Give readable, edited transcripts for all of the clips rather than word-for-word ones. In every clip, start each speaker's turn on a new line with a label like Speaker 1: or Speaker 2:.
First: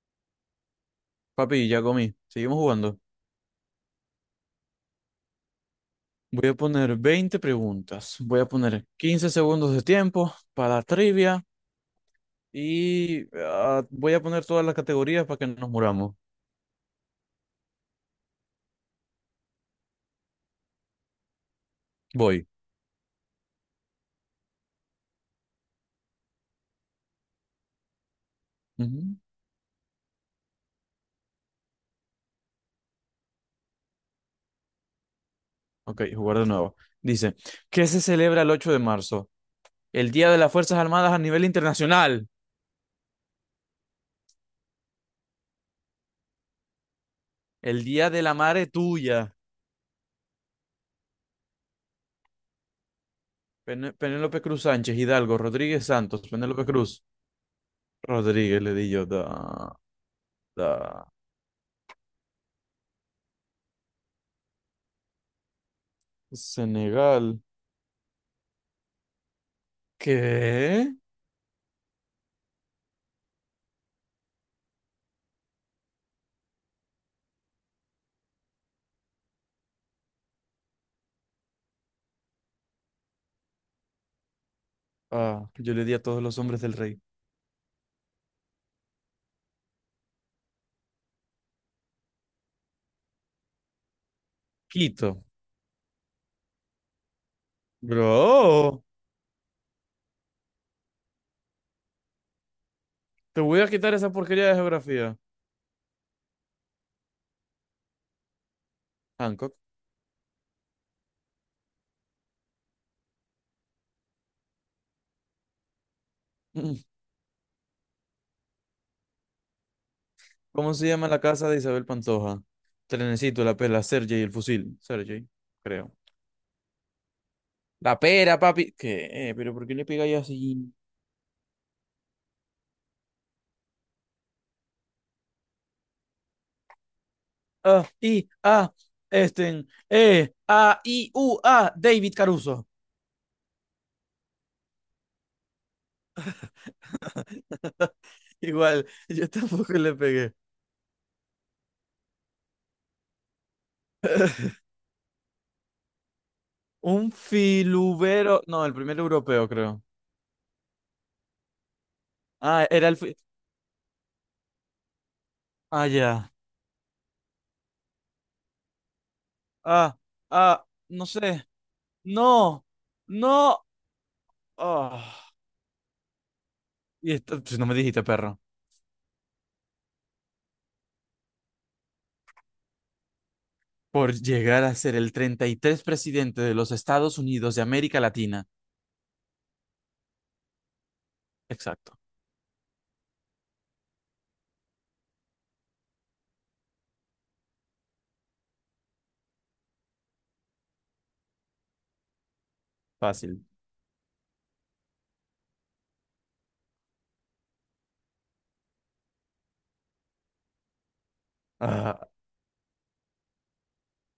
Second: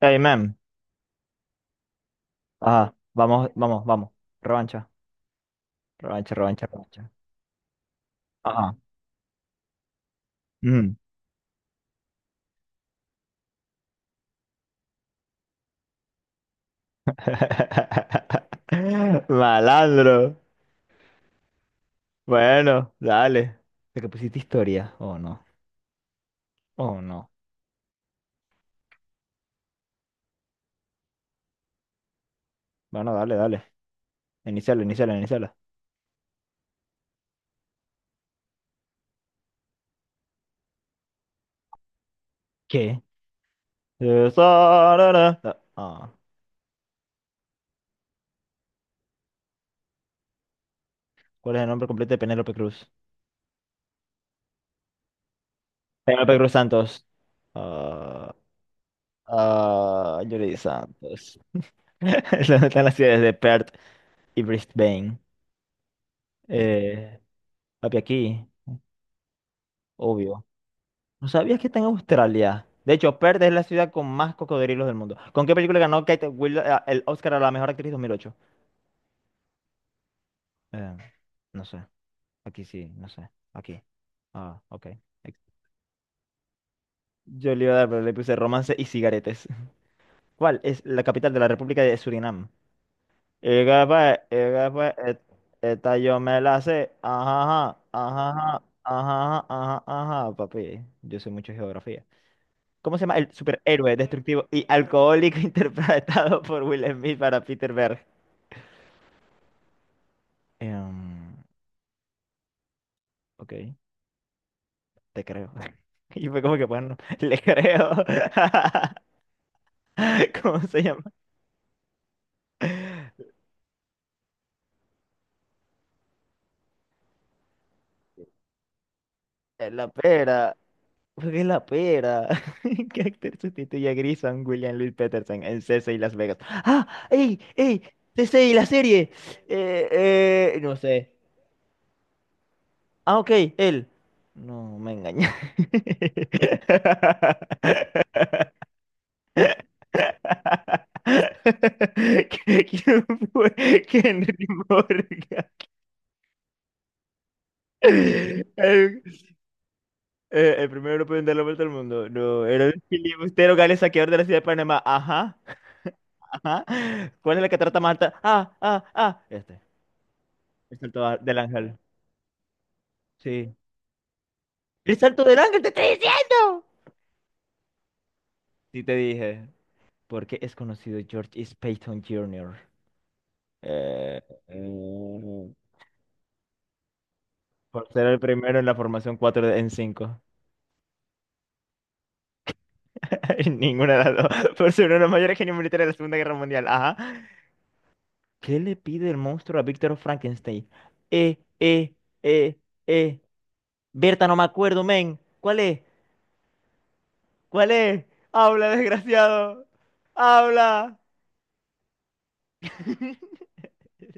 Speaker 1: Hey, man.
Speaker 2: Papi, ya comí. Seguimos
Speaker 1: Ajá.
Speaker 2: jugando.
Speaker 1: Vamos, vamos, vamos. Revancha. Revancha,
Speaker 2: Voy a
Speaker 1: revancha,
Speaker 2: poner
Speaker 1: revancha.
Speaker 2: 20 preguntas. Voy a
Speaker 1: Ajá.
Speaker 2: poner 15 segundos de tiempo para
Speaker 1: Mm.
Speaker 2: trivia y voy a poner todas las categorías para que nos muramos.
Speaker 1: Malandro.
Speaker 2: Voy.
Speaker 1: Bueno, dale. ¿De que pusiste historia? Oh, no. Oh, no.
Speaker 2: Ujú.
Speaker 1: Bueno, dale, dale. Iniciala, iniciala, iniciala.
Speaker 2: Ok, jugar de nuevo. Dice, ¿qué se celebra el 8 de marzo? El Día de las Fuerzas Armadas a nivel internacional.
Speaker 1: ¿Qué? Sarara. Ah.
Speaker 2: El Día de la Madre Tuya.
Speaker 1: ¿Cuál es el nombre completo de Penélope Cruz?
Speaker 2: Penélope Cruz Sánchez, Hidalgo, Rodríguez Santos,
Speaker 1: Penélope Cruz
Speaker 2: Penélope Cruz.
Speaker 1: Santos. Ah,
Speaker 2: Rodríguez, le di yo, da,
Speaker 1: Yuri
Speaker 2: da.
Speaker 1: Santos. ¿Dónde están las ciudades de Perth y Brisbane? Eh,
Speaker 2: Senegal.
Speaker 1: Papi, aquí, obvio.
Speaker 2: ¿Qué?
Speaker 1: ¿No sabías que está en Australia? De hecho, Perth es la ciudad con más cocodrilos del mundo. ¿Con qué película ganó Kate Winslet el Oscar a la mejor actriz 2008? Eh, no sé. Aquí sí, no sé. Aquí. Ah, ok. Ex-
Speaker 2: Ah, yo le di a todos los hombres del rey.
Speaker 1: Yo le iba a dar, pero le puse romance y cigaretes. ¿Cuál es la capital de la República de Surinam? Ega pues,
Speaker 2: Quito.
Speaker 1: et- esta yo me la sé. Ajá, ajá, ajá,
Speaker 2: Bro,
Speaker 1: ajá, ajá, ajá, ajá, papi. Yo sé mucho de geografía. ¿Cómo se llama? El
Speaker 2: te voy a quitar
Speaker 1: superhéroe
Speaker 2: esa
Speaker 1: destructivo
Speaker 2: porquería de
Speaker 1: y
Speaker 2: geografía.
Speaker 1: alcohólico interpretado por Will Smith para Peter Berg.
Speaker 2: Hancock.
Speaker 1: Em, ok, te creo. Y fue como que,
Speaker 2: Mm.
Speaker 1: bueno, le creo. ¿Cómo
Speaker 2: ¿Cómo
Speaker 1: se
Speaker 2: se
Speaker 1: llama?
Speaker 2: llama la casa de Isabel Pantoja? Trenecito, la pela, Sergey, el fusil. Sergey, creo. La pera, papi. ¿Qué? ¿Pero por qué le
Speaker 1: La
Speaker 2: pegáis así?
Speaker 1: pera. ¿Por qué la pera? ¿Qué actor sustituye a Grison William Louis Peterson en CC y Las Vegas? ¡Ah! ¡Ey! ¡Ey!
Speaker 2: Ah, I,
Speaker 1: CC y la
Speaker 2: A,
Speaker 1: serie.
Speaker 2: Esten,
Speaker 1: Eh,
Speaker 2: E,
Speaker 1: no
Speaker 2: A, I,
Speaker 1: sé.
Speaker 2: U, A, David Caruso.
Speaker 1: Ah, ok, él. No, me engañé.
Speaker 2: Igual, yo tampoco le pegué.
Speaker 1: ¿Qué- ¿Quién fue Henry Morgan?
Speaker 2: Un filubero.
Speaker 1: El,
Speaker 2: No, el primer
Speaker 1: eh,
Speaker 2: europeo, creo.
Speaker 1: el primer europeo en dar la vuelta al mundo. No, era
Speaker 2: Ah,
Speaker 1: el
Speaker 2: era el.
Speaker 1: filibustero gales saqueador de la ciudad de Panamá. Ajá,
Speaker 2: Ah, ya.
Speaker 1: ajá. ¿Cuál es la catarata más alta? Ah, ah, ah. Este.
Speaker 2: Ah, ah,
Speaker 1: El salto
Speaker 2: no
Speaker 1: a- del
Speaker 2: sé.
Speaker 1: ángel.
Speaker 2: No,
Speaker 1: Sí.
Speaker 2: no.
Speaker 1: ¡El salto
Speaker 2: ah.
Speaker 1: del ángel! ¡Te estoy diciendo!
Speaker 2: Y esto, pues, no me dijiste, perro.
Speaker 1: Sí, te dije. ¿Porque es conocido George S. Payton Jr.?
Speaker 2: Por
Speaker 1: Eh,
Speaker 2: llegar a ser el treinta
Speaker 1: eh,
Speaker 2: y tres presidente de los Estados Unidos de
Speaker 1: por
Speaker 2: América
Speaker 1: ser el
Speaker 2: Latina.
Speaker 1: primero en la formación 4 en cinco.
Speaker 2: Exacto.
Speaker 1: Ninguna de las dos. Por ser uno de los mayores genios militares de la Segunda Guerra Mundial. Ajá. ¿Qué le pide el monstruo a Víctor Frankenstein? Eh, eh, eh, eh.
Speaker 2: Fácil.
Speaker 1: Berta, no me acuerdo, men. ¿Cuál es? ¿Cuál es? Habla, desgraciado. Habla.
Speaker 2: Ah,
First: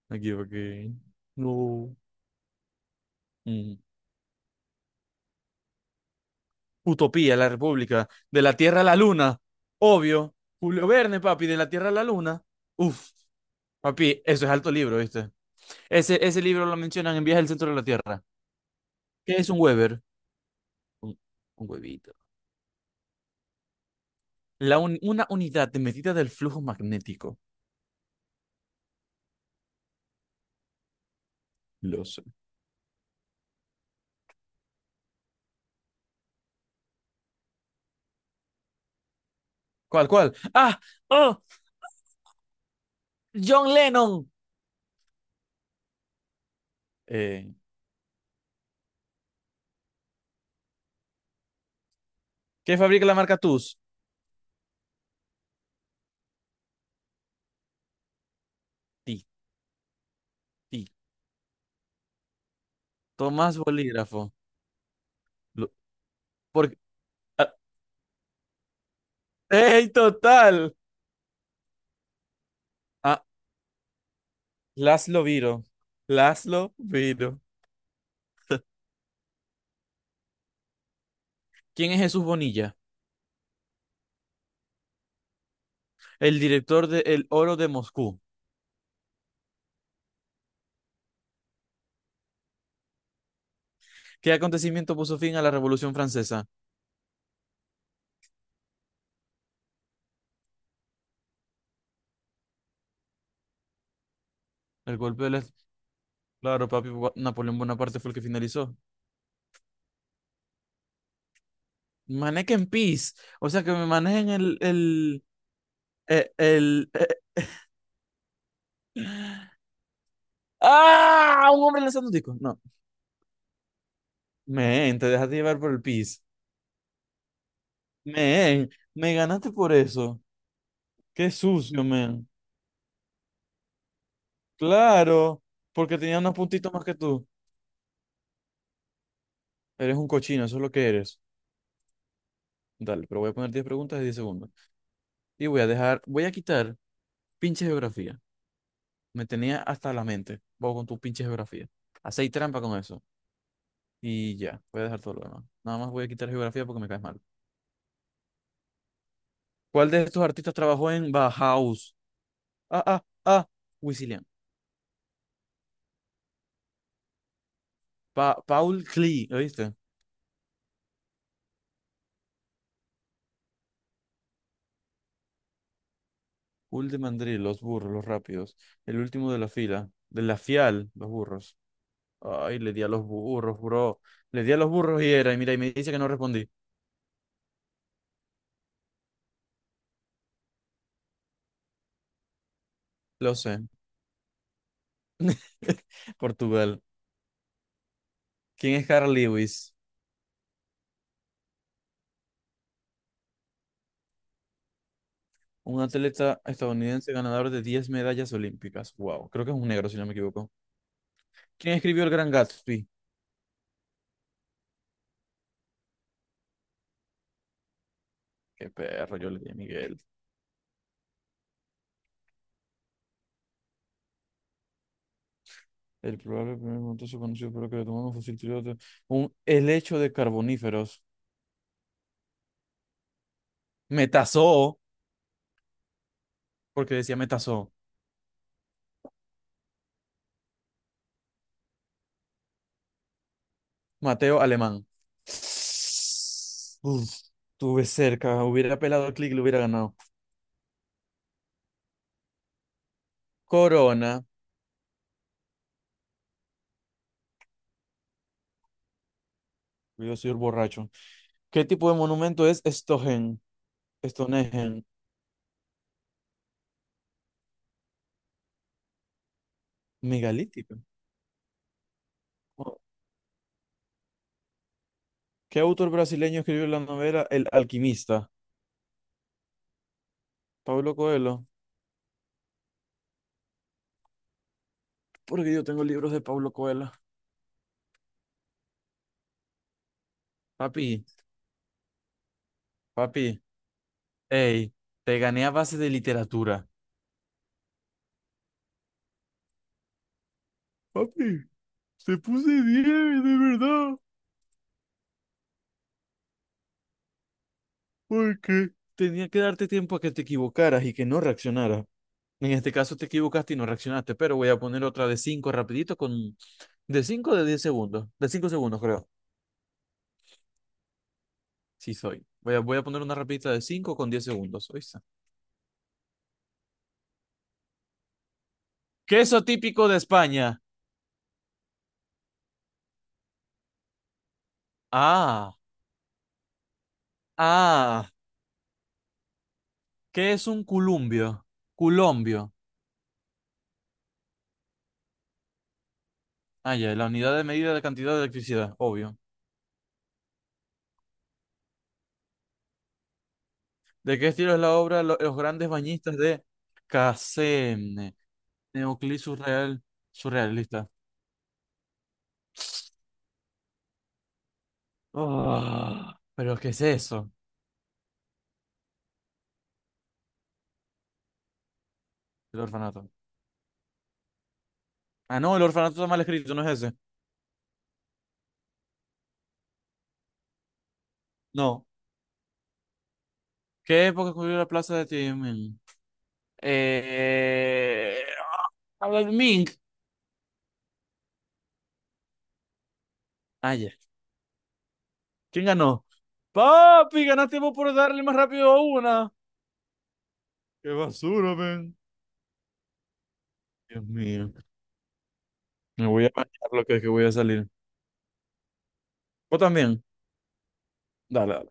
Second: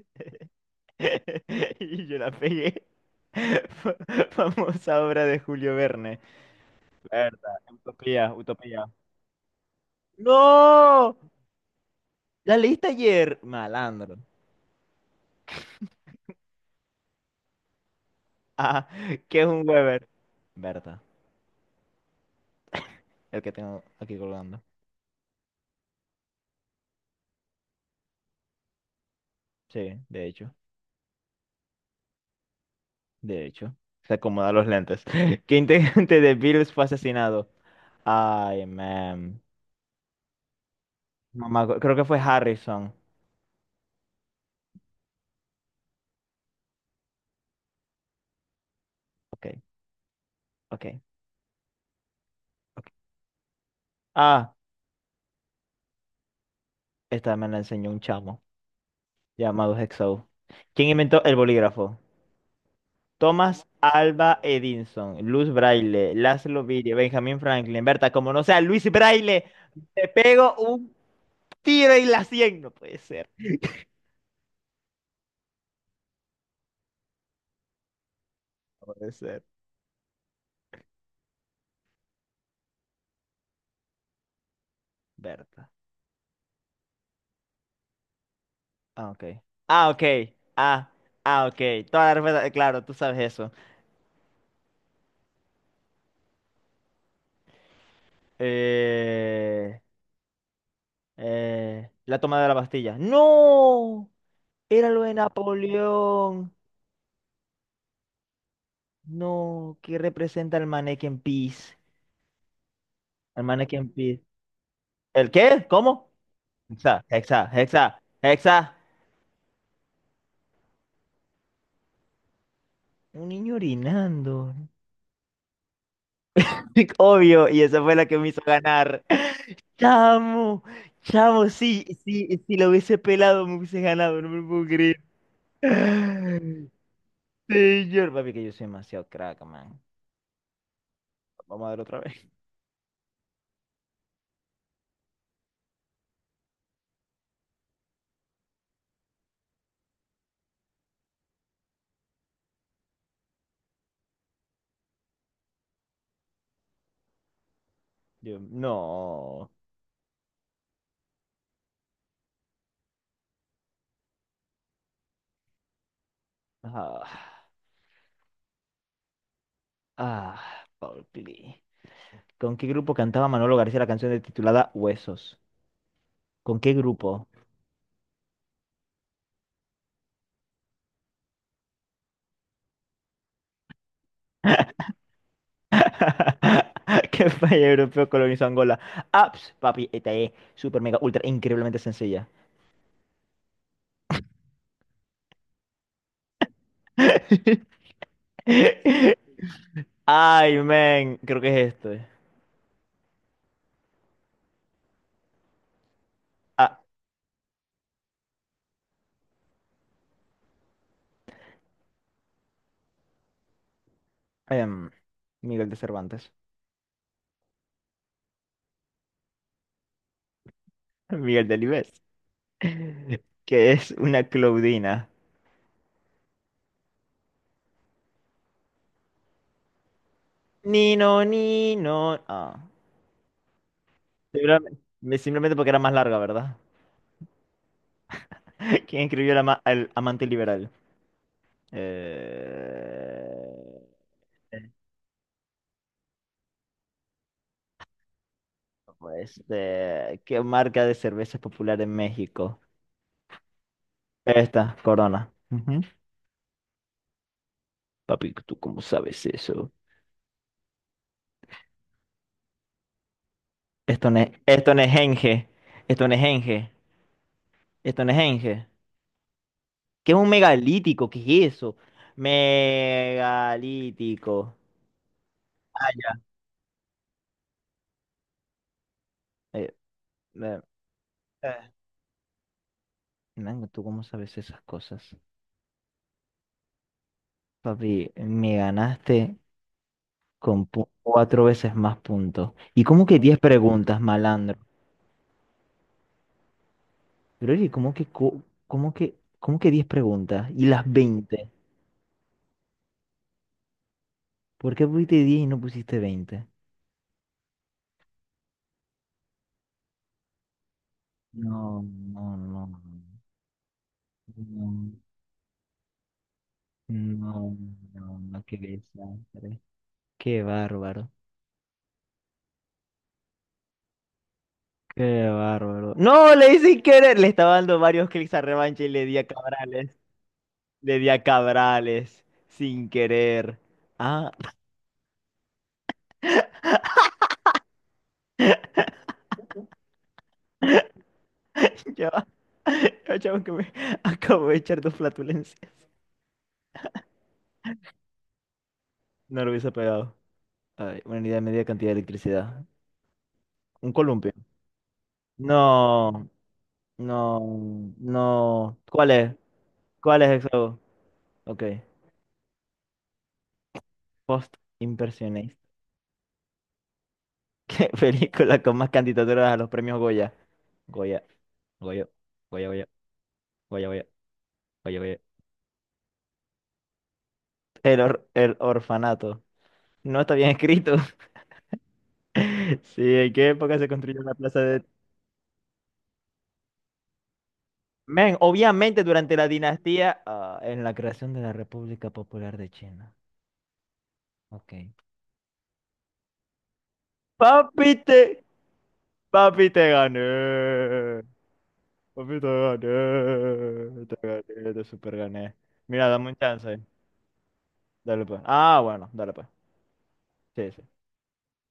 Speaker 2: me equivoqué. No.
Speaker 1: Y yo la pegué.
Speaker 2: Mm.
Speaker 1: Fa- Famosa obra de Julio Verne.
Speaker 2: Utopía,
Speaker 1: Berta,
Speaker 2: la República.
Speaker 1: Utopía,
Speaker 2: De la Tierra
Speaker 1: Utopía.
Speaker 2: a la Luna. Obvio. Julio
Speaker 1: ¡No!
Speaker 2: Verne, papi, de la Tierra a la Luna.
Speaker 1: ¿La leíste
Speaker 2: Uf,
Speaker 1: ayer? Malandro.
Speaker 2: papi, eso es alto libro, ¿viste? Ese libro lo mencionan en Viaje al Centro de la Tierra.
Speaker 1: Ah,
Speaker 2: ¿Qué
Speaker 1: ¿qué es
Speaker 2: es un
Speaker 1: un
Speaker 2: Weber?
Speaker 1: Weber? Berta.
Speaker 2: Un, un huevito.
Speaker 1: El que tengo aquí colgando.
Speaker 2: Una unidad de medida del flujo magnético.
Speaker 1: Sí, de hecho,
Speaker 2: Lo sé.
Speaker 1: de hecho. Se acomoda los lentes. ¿Qué integrante de Beatles fue asesinado? Ay, man.
Speaker 2: ¿Cuál, cuál? ¡Ah! ¡Oh!
Speaker 1: Mamá, creo que fue Harrison.
Speaker 2: ¡John Lennon! Eh,
Speaker 1: Ok, ok,
Speaker 2: ¿Qué
Speaker 1: ok.
Speaker 2: fabrica la marca TUS?
Speaker 1: Ah, esta me la enseñó un chamo
Speaker 2: Ti,
Speaker 1: llamado Hexo.
Speaker 2: ti.
Speaker 1: ¿Quién inventó el bolígrafo?
Speaker 2: Tomás
Speaker 1: Thomas
Speaker 2: Bolígrafo.
Speaker 1: Alba Edison, Luz
Speaker 2: Lo-
Speaker 1: Braille, Laszlo
Speaker 2: por-
Speaker 1: Birria, Benjamin
Speaker 2: ah,
Speaker 1: Franklin, Berta, como no sea Luis Braille,
Speaker 2: ¡Ey,
Speaker 1: te pego
Speaker 2: total!
Speaker 1: un tiro y la cien. No puede
Speaker 2: Ah,
Speaker 1: ser,
Speaker 2: Laszlo Viro. Laszlo Viro.
Speaker 1: no puede ser,
Speaker 2: ¿Quién es Jesús Bonilla?
Speaker 1: Berta.
Speaker 2: El director de El Oro de Moscú.
Speaker 1: Ah, ok. Ah, ok. Ah, ah, ok. Toda la respuesta, claro, tú sabes eso.
Speaker 2: ¿Qué acontecimiento puso fin a la Revolución Francesa?
Speaker 1: Eh, la toma de la Bastilla. ¡No! Era
Speaker 2: El
Speaker 1: lo de
Speaker 2: golpe de del...
Speaker 1: Napoleón.
Speaker 2: Claro, papi, Napoleón Bonaparte fue el que finalizó.
Speaker 1: No, ¿qué representa el Mannequin Peace?
Speaker 2: Manequen en peace.
Speaker 1: El
Speaker 2: O sea, que me
Speaker 1: Mannequin Peace.
Speaker 2: manejen el, el,
Speaker 1: ¿El qué? ¿Cómo?
Speaker 2: eh, el,
Speaker 1: Hexa,
Speaker 2: eh,
Speaker 1: hexa, hexa, hexa.
Speaker 2: ¡Ah! Un hombre lanzando un disco. No.
Speaker 1: Un niño orinando.
Speaker 2: Men, te dejaste llevar por el pis.
Speaker 1: Obvio, y esa fue la que me hizo
Speaker 2: Men,
Speaker 1: ganar.
Speaker 2: me ganaste por eso.
Speaker 1: Chamo,
Speaker 2: Qué
Speaker 1: chamo,
Speaker 2: sucio,
Speaker 1: sí,
Speaker 2: men.
Speaker 1: sí, si lo hubiese pelado me hubiese ganado, no me lo puedo creer.
Speaker 2: Claro, porque tenía unos
Speaker 1: Señor,
Speaker 2: puntitos más que tú.
Speaker 1: papi, que yo soy demasiado crack, man.
Speaker 2: Eres un cochino, eso es lo que eres.
Speaker 1: Vamos a ver otra vez.
Speaker 2: Dale, pero voy a poner 10 preguntas de 10 segundos. Y voy a dejar, voy a quitar pinche geografía. Me tenía hasta la mente. Vos con tu pinche geografía. Hacéis trampa con eso. Y ya, voy a dejar todo lo demás. Nada más voy a quitar geografía porque me caes mal.
Speaker 1: Yo, no.
Speaker 2: ¿Cuál de estos artistas trabajó en Bauhaus? ah, ah, ah. Wisilian.
Speaker 1: Ah,
Speaker 2: Pa Paul Klee, ¿oíste?
Speaker 1: ah, Paul Klee. ¿Con qué grupo cantaba Manolo García la canción de- titulada Huesos? ¿Con qué
Speaker 2: Paul de
Speaker 1: grupo?
Speaker 2: Mandril, los burros, los rápidos. El último de la fila. De la fial, los burros. Ay, le di a los burros, bro. Le di a los burros y era. Y mira, y me dice que no respondí.
Speaker 1: ¿Qué país europeo colonizó Angola? Aps, papi, esta es super mega ultra increíblemente sencilla.
Speaker 2: Lo sé. Portugal. ¿Quién es Carl Lewis?
Speaker 1: Ay, men, creo que es esto.
Speaker 2: Un atleta
Speaker 1: Ah,
Speaker 2: estadounidense ganador de 10 medallas olímpicas. Wow, creo que es un negro, si no me equivoco. ¿Quién escribió El Gran Gatsby?
Speaker 1: em, Miguel de Cervantes.
Speaker 2: Qué perro, yo le di a Miguel.
Speaker 1: Miguel de Delibes. que es una Claudina.
Speaker 2: El probable primer montazo conocido por lo que le tomaron un fósil triloto. Un helecho de carboníferos.
Speaker 1: Nino, Nino. Ah,
Speaker 2: Metazoo,
Speaker 1: simplemente, simplemente porque era más larga, ¿verdad?
Speaker 2: porque decía metazoo.
Speaker 1: ¿Quién escribió el, ama- el amante liberal? Eh,
Speaker 2: Mateo Alemán. Uf, estuve cerca. Hubiera pelado al clic y
Speaker 1: pues,
Speaker 2: lo hubiera ganado.
Speaker 1: de- ¿qué marca de cerveza es popular en México?
Speaker 2: Corona.
Speaker 1: Esta, Corona. Ujú. Papi, ¿tú cómo sabes eso?
Speaker 2: Yo soy un borracho. ¿Qué tipo de monumento es Stohen?
Speaker 1: Esto no
Speaker 2: ¿Stonehen?
Speaker 1: es Genge. Esto no es Genge. Esto no es Genge. ¿Qué es un
Speaker 2: Megalítico.
Speaker 1: megalítico? ¿Qué es eso?
Speaker 2: Oh.
Speaker 1: Megalítico.
Speaker 2: ¿Qué autor brasileño escribió la novela El Alquimista?
Speaker 1: Eh, eh,
Speaker 2: Pablo Coelho.
Speaker 1: Eh, Mango, ¿tú cómo sabes esas cosas?
Speaker 2: Porque yo tengo libros de Pablo Coelho.
Speaker 1: Papi, me ganaste con pu-
Speaker 2: Papi,
Speaker 1: cuatro veces más puntos. ¿Y cómo que diez
Speaker 2: papi.
Speaker 1: preguntas, malandro?
Speaker 2: Ey, te gané a base de literatura.
Speaker 1: Pero oye, ¿cómo que, co- cómo que diez preguntas? ¿Y las
Speaker 2: Papi,
Speaker 1: veinte?
Speaker 2: te puse 10, de verdad.
Speaker 1: ¿Por qué pusiste diez y no pusiste veinte?
Speaker 2: Porque tenía que darte tiempo a que te equivocaras y que no
Speaker 1: No,
Speaker 2: reaccionaras.
Speaker 1: no,
Speaker 2: En
Speaker 1: no,
Speaker 2: este
Speaker 1: no,
Speaker 2: caso te equivocaste y no reaccionaste, pero voy a poner otra de 5 rapidito con... De 5 o de
Speaker 1: no,
Speaker 2: 10 segundos.
Speaker 1: no,
Speaker 2: De
Speaker 1: no,
Speaker 2: 5
Speaker 1: qué
Speaker 2: segundos, creo.
Speaker 1: desastre. Qué bárbaro.
Speaker 2: Sí, soy. Voy a, voy a poner una rapidita de 5 con 10 segundos. ¿Oíste?
Speaker 1: Qué bárbaro. No, le hice sin querer. Le estaba dando varios clics a revancha y le di a
Speaker 2: Queso típico
Speaker 1: Cabrales.
Speaker 2: de España.
Speaker 1: Le di a Cabrales. Sin querer. Ah,
Speaker 2: Ah, ah. ¿Qué es un culumbio?
Speaker 1: ya
Speaker 2: Culombio.
Speaker 1: va. Chavo, que me acabo de echar dos flatulencias.
Speaker 2: Ah, ya, la unidad de medida de cantidad de electricidad, obvio.
Speaker 1: No lo hubiese pegado. Ay, una unidad de media cantidad de electricidad. Un
Speaker 2: ¿De qué
Speaker 1: columpio.
Speaker 2: estilo es la obra Los grandes bañistas
Speaker 1: No,
Speaker 2: de
Speaker 1: no,
Speaker 2: Casem?
Speaker 1: no. ¿Cuál
Speaker 2: Neoclí
Speaker 1: es?
Speaker 2: surreal,
Speaker 1: ¿Cuál es eso?
Speaker 2: surrealista.
Speaker 1: Ok. Post-impresionista.
Speaker 2: Ah, ¿pero qué es eso?
Speaker 1: ¿Qué película con más candidaturas a los premios Goya? Goya, Goya,
Speaker 2: El
Speaker 1: Goya, Goya,
Speaker 2: orfanato.
Speaker 1: Goya, Goya, Goya, Goya.
Speaker 2: Ah, no, el orfanato está mal escrito, no es ese.
Speaker 1: El, or- el orfanato. No está bien escrito.
Speaker 2: No.
Speaker 1: Sí, ¿en qué época se
Speaker 2: ¿Qué
Speaker 1: construyó
Speaker 2: época
Speaker 1: la
Speaker 2: ocurrió
Speaker 1: plaza
Speaker 2: la
Speaker 1: de...
Speaker 2: plaza de Tiananmen? Eh...
Speaker 1: Men, obviamente
Speaker 2: ah,
Speaker 1: durante
Speaker 2: Ming.
Speaker 1: la
Speaker 2: Mink.
Speaker 1: dinastía, ah, en la creación de la República Popular de China.
Speaker 2: Ah, ya.
Speaker 1: Ok.
Speaker 2: ¿Quién ganó? Papi, ganaste vos por
Speaker 1: Papi
Speaker 2: darle más
Speaker 1: te,
Speaker 2: rápido a una.
Speaker 1: papi te
Speaker 2: Qué
Speaker 1: gané.
Speaker 2: basura, ven.
Speaker 1: Papi te
Speaker 2: Dios
Speaker 1: gané. Te
Speaker 2: mío.
Speaker 1: gané, te super gané.
Speaker 2: Me
Speaker 1: Mira,
Speaker 2: voy
Speaker 1: dame
Speaker 2: a
Speaker 1: un
Speaker 2: bañar
Speaker 1: chance.
Speaker 2: lo que voy a salir.
Speaker 1: Dale pues. Ah, bueno, dale pues.
Speaker 2: ¿Vos también?
Speaker 1: Sí, sí.
Speaker 2: Dale.